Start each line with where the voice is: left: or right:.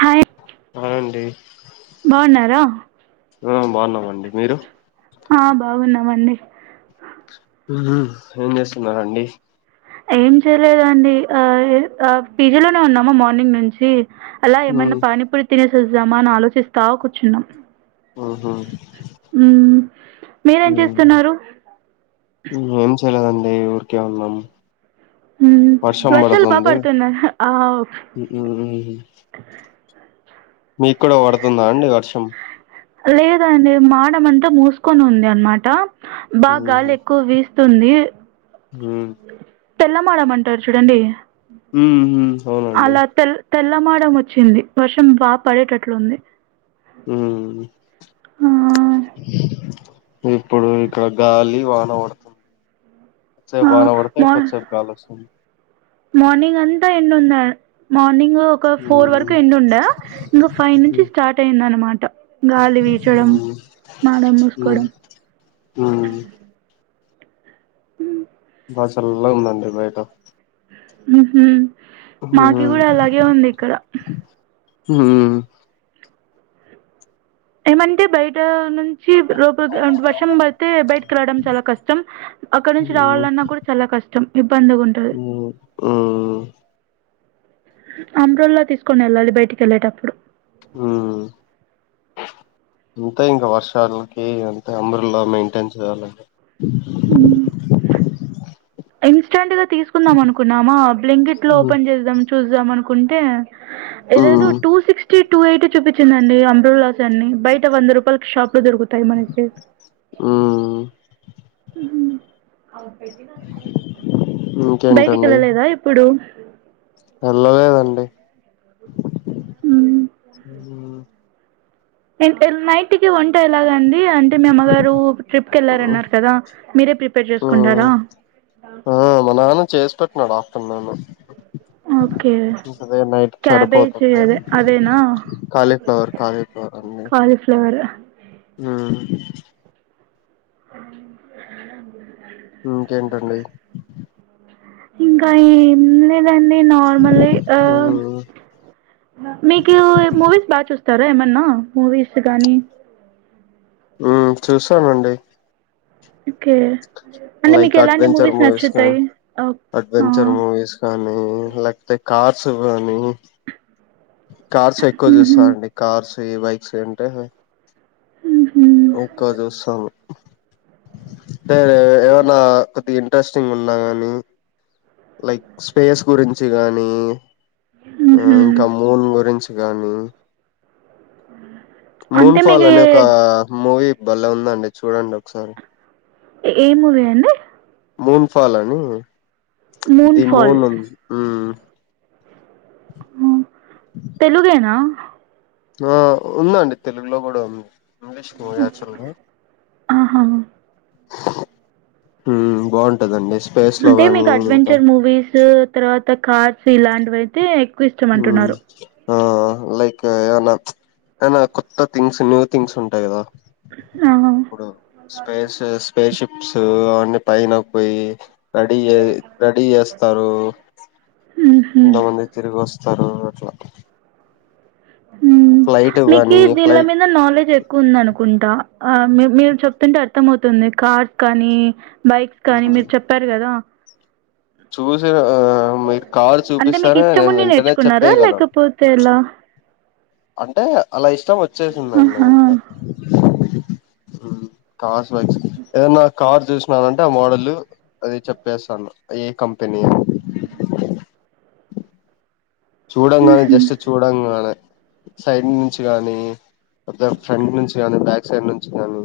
right: Hi
left: అవునండి
right: బాగున్నారా
left: హా బాగున్నామండి మీరు
right: హా బాగున్నామండి
left: ఉమ్ ఏం చేస్తున్నారండీ
right: ఏం చేయలేదండి అది ఆ పీజిలోనే ఉన్నామా మార్నింగ్ నుంచి అలా ఏమన్నా పాని పూరి తినేసి ఏం చేద్దాం ఆలోచిస్తా కూర్చున్నా
left: ఆహా ఆ
right: ఉమ్ మీరేం చేస్తున్నారు
left: మేమ్ ఊర్కే ఉన్నాం
right: ఉమ్
left: వర్షం
right: వర్షాలు బాగా
left: పడుతుంది
right: పడుతున్నాయ్ ఆవ్
left: మీ కుడా పడుతుందా అండి వర్షం
right: లేదండి మాడమంతా మూసుకొని ఉంది అన్మాట బగ్ గాలి ఎక్కువ వీస్తుంది ఇస్తుంది తెల్లమాడమంటారు చూడండి
left: ఉమ్ ఊ
right: అలా తెల్ తెల్లమాడం వచ్చింది వర్షం బాగ్ పడేటట్లుంది ఆ
left: ఇప్పుడు ఇక్కడ గాలి వాన పడుతుంది కొద్దిసేపు
right: ఆ
left: వాన వడితే
right: మార్
left: కొద్దిసేపు గాలోస్తాంది
right: మార్నింగ్ అంతా ఎండుందర్ మా మార్నింగ్ ఒక ఫోర్ వరకు ఎండా ఉండే ఇం ఫైవ్ నుంచి స్టార్ట్ అయింది అన్మాట గాలి విచాడం మాడ మూసుకోడం
left: బాగా చల్లగా ఉందండి బయట
right: ఉహు మాకి గూడా
left: ఉ
right: అలాగే ఉంది ఇక్కడ ఏమంటే బయట అక్క నుంచి లొపలి వర్షం పడితే బయటకి రడం చాలా కష్టం అక్కడ నుంచి రావాలన్నా కూడా చాలా కష్టం ఇబ్బందిగా ఉంటది
left: ఉ ఉ
right: అప్రల్లో తీసుకొనెళ్లాలి బయటికెళ్లేటప్పుడు
left: ఉమ్ ఇంకా ఇంకా వర్షాలు అంతే అమ్రాళ్ళ మెయింటైన్ చేయాలి
right: ఇన్స్టాంగా తీసుకుందాం మనుకున్నామా బ్లింకిట్లో ఓపెన్ చేద్దాం చూద్దాం అనుకు కుంటే ఏదేదో
left: ఉమ్
right: టూ సిక్స్టీ టూ ఎమిటీ చూపిచ్చిందండి అంబ్రోలాస్ అన్ని బయట వంద రూపాయలక్ షాప్ లో దొరుగుతాయి మనకి
left: ఉమ్ ఇంకేంటండి
right: బయటకెళ్ళలేదా ఇప్పుడు
left: ఎల్లలేదండి ఉహు
right: ఎన్ ఎన్ నైట్ కి వంట ఎలాగండి అంటే మీ అమ్మగారు ట్రిప్ కెళ్ళారన్నారు కదా మీరే ప్రిపేర్
left: ఉమ్
right: చేసుకుంటారా
left: ఆ మా
right: ఓకే
left: ఇంకదే నైట్కి
right: క్యాబేజీ
left: సరిపోతుంది
right: అదే అదేనా
left: కాలీఫ్లవర్ కాలీఫ్లవర్ అండి
right: కాలీఫ్లవర్
left: ఊ
right: [inaudible]
left: ఇంకకేంటండి
right: ఇంకేంటండి దండి నార్మలే ఆ
left: ఉమ్
right: మీకు మూవీస్ బాచూ తారా ఏమన్నా మూవీస్ గానీ
left: ఊ చూసానండి
right: ఒక్కే
left: లైక్ అడ్వెంచర్ మూవీస్ కాన్
right: ఓక్- ఆ
left: అడ్వెంచర్ మూవీస్ కానీ లేకపోతే కార్ సుబానీ కార్స్ ఎక్కువ
right: ఉహు
left: జూస్తానండి కార్స్ ఏ బైక్సంటే
right: ఉహు
left: ఎక్కువ చూస్తాము టాడే ఎమ్నా ఇంట్రెస్టింగ్ ఉన్నా గాని లైక్ స్పేస్ గురించి గానీ ఆ
right: ఉహు
left: ఇంకా మూన్ గురించి గానీ
right: అంటే
left: మూన్
right: మీకు
left: ఫాల్ అనే ఒక
right: ఏ
left: మూవీ బలే ఉందండి చూడండి ఒక్సారి
right: ఏమూవీ అండి
left: మూన్ ఫాల్ అని ది మూన్ హ్మ్మ్
right: హ్మ్మ్ తెలుగేనా
left: ఆ ఉందండి తెలుగులో కూడా ఉంది ఇంగ్లీష్ కు యాక్చవెల్ మీనింగ్
right: ఆహా
left: మ్ బాగుండు
right: అంటే మీకు అడ్వెంచర్ ముూవీస్ తర్వాత కా '----' ఇలాంటివైతే
left: ఉమ్
right: ఇష్టమంటున్నారు
left: ఆ లైక్ ఏమనా ప్స్ ఏనా కొత్త థింగ్స్ న్యూ థింగ్స్ ఉంటాయి కదా
right: ఆహా
left: ఇప్పుడు స్పేస్ స్పేషిప్స్ అన్నీ పైనకు పొయి రెడీ జే రెడీ జేస్తారు
right: ఉహు
left: కొంతమంది తిరిగి వస్ సరూ అట్లా
right: మ్
left: ఫ్లైట్
right: మీకి
left: గానీ
right: దీన్ల
left: ఫ్లైట్
right: మింద నాలెడ్జ్ ఎక్కువ ఉంది అనుకుంటా ఆ మీ మీరు చెప్తుంటే అర్థంమవుతుంది కార్స్ కానీ బైక్స్ కానీ మీరు చెప్పారు గదా
left: చూస్ ఆ మీరు కారు
right: అంటే మీకు
left: చూపిస్తానే
right: ఇష్టం
left: నేను
right: ఉండి
left: వెంటనే
right: నేర్చుకున్నారా
left: చెప్పేయగలను
right: లేకపోతే ఎలా
left: అంటే ఆళ్ళ ఇష్ ఇష్టం వచ్చేసిందండి
right: ఆహా
left: అంతే మ్ కా ఏదన్న కార్ జూసినానంటే ఆ మోడల్ అది చెప్పేస్తాను ఏ కంపెనీ చూడంగానే
right: ఉహు
left: జస్ట్ చూడంగానే సైడ్ నించి గాని ఫ్రంట్ నుంచి గాని బ్యాక్ సైడ్ నుంచి గాని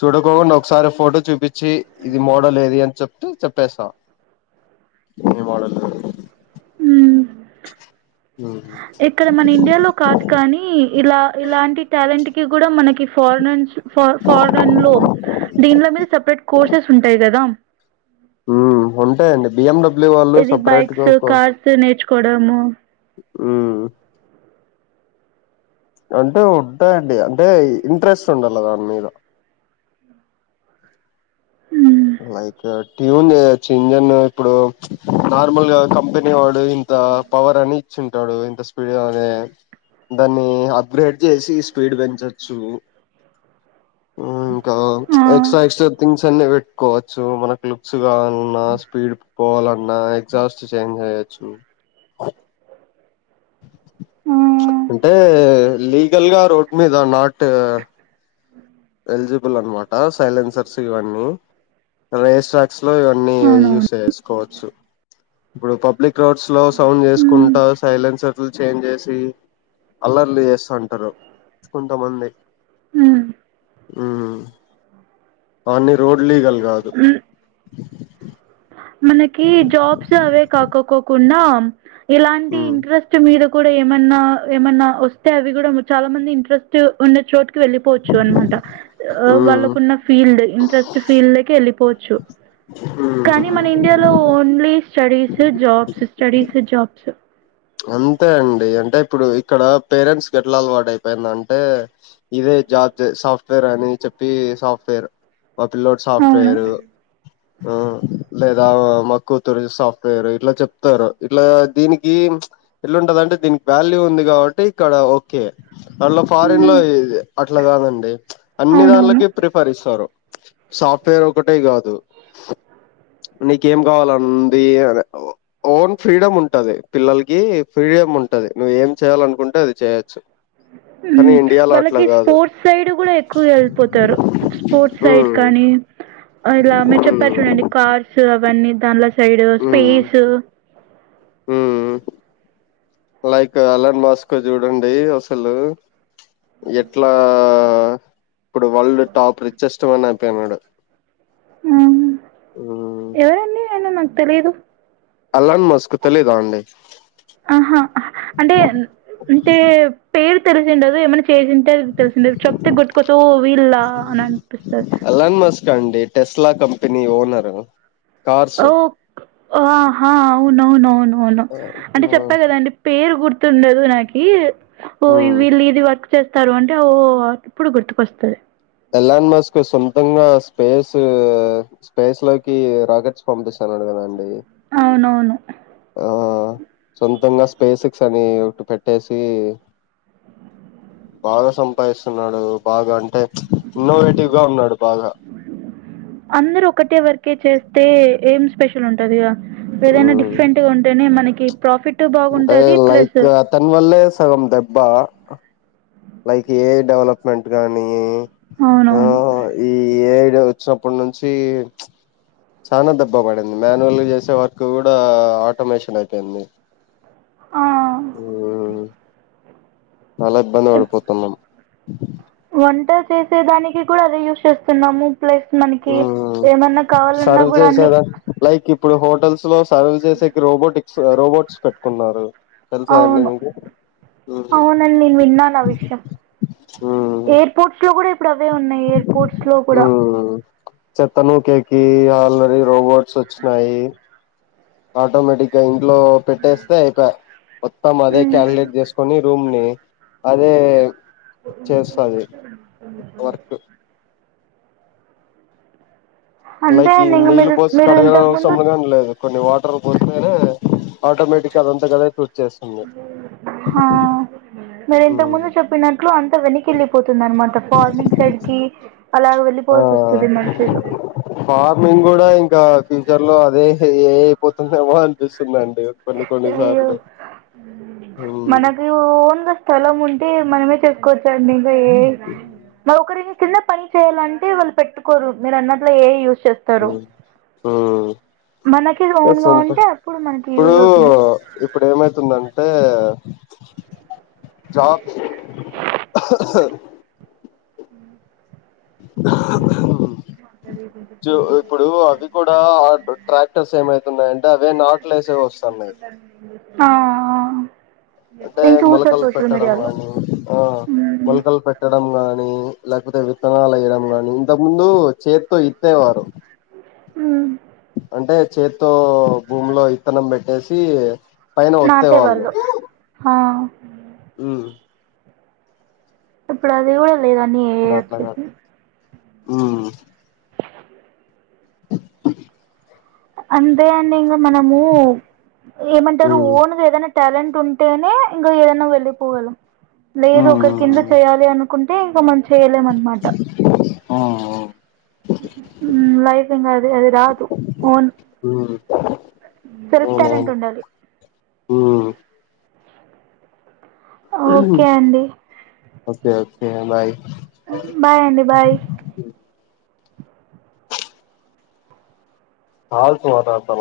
left: చూడుకోకుండా ఒకసారి ఫోటో చూపించి ఇది మోడల్ ఏది అని చెప్తే చెప్పేస్తా ఈ మోడల్
right: ఊ ఇక్కడ మన ఇండియాలో కాదు కానీ ఇలా ఇలాంటి టాలెంట్ కి గూడా మనకి ఫారిన్ నించి ఫా ఫారెన్ లో దీన్ల మీద సపరేట్ కోర్సెస్ ఉంటాయి గదా
left: ఉమ్ ఉంటాయండి బిఎండబ్ల్యూ వాళ్ళు
right: ఇది
left: సపరేట్ గా
right: బైక్స్
left: ఒక
right: కార్స్ నేర్చు కొడము
left: ఉమ్ అంటే ఉంటాయంండి అంటే ఇంట్రెస్ట్ ఉండాల్ల దాని మీద
right: ఉ మ్
left: లైక్ ట్యూన్ జేయొచ్చు ఇంజన్ ఇప్పుడు నార్మల్ గా కంపెనీ ఇంత పవర్ అని చ్చుంటాడు ఇంత స్పీడ్ అనే దాన్ని అప్గ్రేడ్ చేసి స్పీడ్ పెంచచ్చు మ్ ఇంకా ఎక్స్ట్రా ఎక్స్ట్రా థింగ్స్ అని పె చ్చు మనకు లుక్స్ కావాలన్నా స్పీడ్ పోవాలన్న ఎగ్జాస్ట్ చేంజ్ చేయచ్చు అంటే లీగల్ గా రోడ్ మీద నాట్ ఎలిజిబుల్ అనమాట సైలెన్సర్స్ ఇవన్నీ రేస్ ట్రాక్స్ లో ఇవన్నీ యూస్ చేయొచ్చు కోవచ్చు ఇప్పుడు పబ్లిక్ రోడ్స్ లో సౌండ్
right: ఉమ్
left: చేసుకుంటా సైలెన్సర్లు చేంజ్ చేసి అల్లర్లు చేస్తుంటారు కొంతమంది
right: హ్మ్
left: హూ అన్ని రోడ్ లీగల్ కాదు
right: మనకి జాబ్స్ అవే కాక కో కో ఉన్నాం ఇలాంటి
left: ఉమ్
right: ఇంట్రెస్ట్ మీరు కూడా ఏమన్నా ఏమన్నా వస్తే అవి కూడా చాలా మంది ఇంట్రెస్ట్ ఉన్న చోటు వెళ్ళిపోవచ్చు అనమాట
left: ఉమ్
right: వాళ్ళకున్న ఫీల్డ్ ఫస్ట్ ఫీల్డ్ వెళ్ళిపోవచ్చు కానీ మన
left: ఉమ్
right: ఇండియాలో only studies jobs studies jobs
left: అంతే అండి అంటే ఇప్పుడు ఇక్కడ పేరెంట్స్ గ ఎట్లా అలవాటు అయిపోయింద అంటే ఇదే జాబ్ సాఫ్ట్‌వేర్ అని చెప్పి సాఫ్ట్‌వేర్ మా పిల్లోడు
right: అవును
left: సాఫ్ట్‌వేరు ఆ లేదా మా కూతురు సాఫ్ట్వేర్ ఇట్లా చెప్తారు ఇట్లా దీనికి ఎట్లుంటదంటే దీనికి వాల్యూ ఉంది కాబట్టి ఇక్కడ ఓకే అందులో ఫారిన్ లో అట్లా కాదండి అన్ని
right: అవునవును
left: దానిలకి ప్రిఫర్ ఇస్తారు సాఫ్ట్వేర్ ఒకటే కాదు నీకేం కావాలంది అ ఓన్ ఫ్రీడమ్ ఉంటది పిల్లలకి ఫ్రీడమ్ ఉంటది నువ్వు ఏం చేయాలనుకుంటే అది చేయొచ్చు కానీ ఇండియాలో అట్లా
right: వాళ్ళకి
left: కాదు
right: స్పోర్ట్స్ సైడ్ కూడా ఎక్కువ వెళ్ళిపోతారు స్పోర్ట్స్ సైడ్
left: హ్మ్
right: కానీ ఇలా మీరు
left: హ్మ్
right: చెప్పారు చూడండి కార్స్ అవన్నీ తానల్ సైడ్
left: హ్మ్
right: స్పేస్
left: హ్మ్ లైక్ అలాన్ మస్క్ చూడండి అసలు ఎట్లా ఇప్పుడు వరల్డ్ టాప్ రిచెస్ట్ వన్ అయిపోయినాడు
right: ఆ
left: హ్మ్
right: ఎవరండి నన్న నాకు తెలీదు
left: అలన్ మస్క్ తెలీదా అండి
right: ఆహా అంటే అంటే పేరు తెరిసండదు ఎమన్నా చేసింటే తెలిసింద చెప్తే గుట్టుకోస వీళ్ళ అని అనిపిస్తాది
left: అలన్ మస్క్ అండి టెస్లా కంపెనీ ఓనర్
right: ఓ ఆహా అవునవునవును అవును అంటే చెప్పా కదా అండి పేరు గుర్తుండదు నాకి ఓ
left: హ్మ్
right: వీళ్ళు ఇది వర్క్ చేస్తారు అంటే ఓ ఇప్పుడు గుర్తుకొస్తాది
left: ఎల్లాన్ మస్క్ కు సొంతంగా స్పేస్ స్పేస్ లోకి రాకెట్స్ పంపిస్తానుడు కదండి
right: అవునవును
left: ఆ సొంతంగా స్పేసిక్స్ అని ఒకటి పెట్టేసి బాగా సంపాదిస్తున్నాడు బాగా అంటే ఇన్నోవేటివ్ గ ఉన్నడు బాగా
right: కేక్ చేస్తే ఏం స్పెషల్ ఉంటంది ఇగ ఏదైనా
left: మ్మ్
right: డిప్రెంట్ గా ఉంటేనే మనకి ఇ ప్రాఫిట్
left: అంటే
right: బాగుంటది ప్లస్
left: లైక్ అతని వల్లే సగం దెబ్బ లైక్ ఏ డవలప్మెంట్ గానీ ఆ
right: అవునవును
left: ఈ ఏ వచ్చినప్పుటి నుంచి ప్ చాల దెబ్బ పడింది మాన్యువల్ చేసే వర్క్ కూడా ఆటోమేషన్ అయిపోయింది
right: ఆహ్
left: ఆ చాలా ఇబ్బంది
right: ఇప్
left: పడిపోతున్నాం అ
right: వంట చేసే దానికి కూడా అదే యూజ్ చేస్తున్నాము ప్లస్ మనకి ఏమన్నా కావాలన్నా
left: సర్వ్
right: గుడా అన్ని
left: చేసేదా లైక్ ఇప్పుడు హోటల్స్ లోస్ సర్వ్ చేసస్ రోబోటిక్ సెరోబోట్స్ పెట్టుకున్నారు తెలుసా అండి
right: అవును
left: మీకు
right: అవునండి విన్నాను ఆ విషయం
left: ఉమ్
right: ఎయిర్పోర్ట్స్ లో కూడా ఏప్పుడు అవే ఉన్నాయి ఎయిర్ పోర్ట్స్ లో కూడా
left: చెత్తను కేకి అ ఆలరీ రోబోట్స్ వచ్చినాయి ఆటోమటిక్ యి ఇట్ లో పెట్టేస్తే ఐ ప్యాయా మొత్తం అదే క్యలిక్ లేట్ చేసుకొని రూమ్ని అదేఏ వర్క్
right: తప అంతే
left: లైక్ ఈ
right: అండి ఇంక
left: నీళ్లు
right: మీరు
left: పోసి
right: మీరు ఇంతకు ముందు
left: కడగసంలో కానీ లేదు కొన్ని వాటర్ల పోస్తనే ఆటోమేటిక్గా అదంతాగాదై
right: మరి ఇంత
left: ఉమ్
right: ముందు చెప్పినట్లు అంత వెనకి వెళ్ళిపోతుంది అనమాట ఫార్నింగ్ సైడ్ కి అలాగ
left: ఆ
right: వెళ్ళిపోల్సి వస్తుంది మనుషులో
left: ఫార్మింగ్ కూడా ఇంకా ఫ్యూచర్ లో అదే ఏ అయిపోతుందేమో అనిపిస్తుందండి కొన్ని కొన్ని
right: అయ్యో
left: సార్లు మ్మ్
right: మనకు ఓన్గా స్థలం ఉంటే మనమే చెక్ కోచండి ఏయ్ నౌకరిమె చిన్న పని చేయాలంటే వాళ్ళు పెట్టుకోరు మీరన్నట్లు ఎ ఐ యూస్ చేస్తారు
left: మ్మ్ మ్మ్
right: మనకిది ఓన్గా
left: సొంత
right: ఉంటే అప్పుడు మనం
left: ఇప్పుడు ఇప్పుడేమైతుంది అంటే అంటే జాబ్ ఆహా ఆహా ఇప్పుడు అవి కూడా ట్రాక్టర్స్ ఏమైతున్నాయంటే అవే నట్లుఏసేవి వస్తున్నాయి
right: హా ఆ ఆ
left: అంటే మొలకలు పెట్టడం గాని ఆ మొలకలు
right: హ్మ్
left: పెట్టడం గాని లేకపోతే విత్తనాలు ఏయడం గానీ ఇంతకు ముందు చేతి ఇత్తే వారు
right: ఊ
left: అంటే చేత్తో భూమిలో ఇత్తనం బెట్టేసి
right: నాటే వాళ్ళు హ ఉ
left: ఉమ్
right: ఇప్పుడు అధిగాద్ లేదని ఏ వచ్చేసి [inaudible]
left: ఊ
right: అంతే అండి ఇంగ మనము ఏమంటారు
left: ఉమ్
right: ఓన్గా ఏదైనా టాలెంట్ ఉంటేనే ఇంకా ఏదైనా వెళ్ళిపోగలం లేదు
left: ఉమ్
right: ఒకరి కింద చేయాలి అనుకుంటే ఇంక మనం చేయలేం అన్నమాట
left: ఉమ్
right: లైఫ్ ఇంగ అది అది రాదు ఓన్
left: ఉమ్
right: సెల్ఫ్ టాలెంట్
left: అవునవును
right: ఉండాలి
left: ఉమ్
right: ఓకే అండి.
left: ఓకే ఓకే బాయ్
right: బాయ్ అండి బాయ్
left: హా సత స [unintelligible]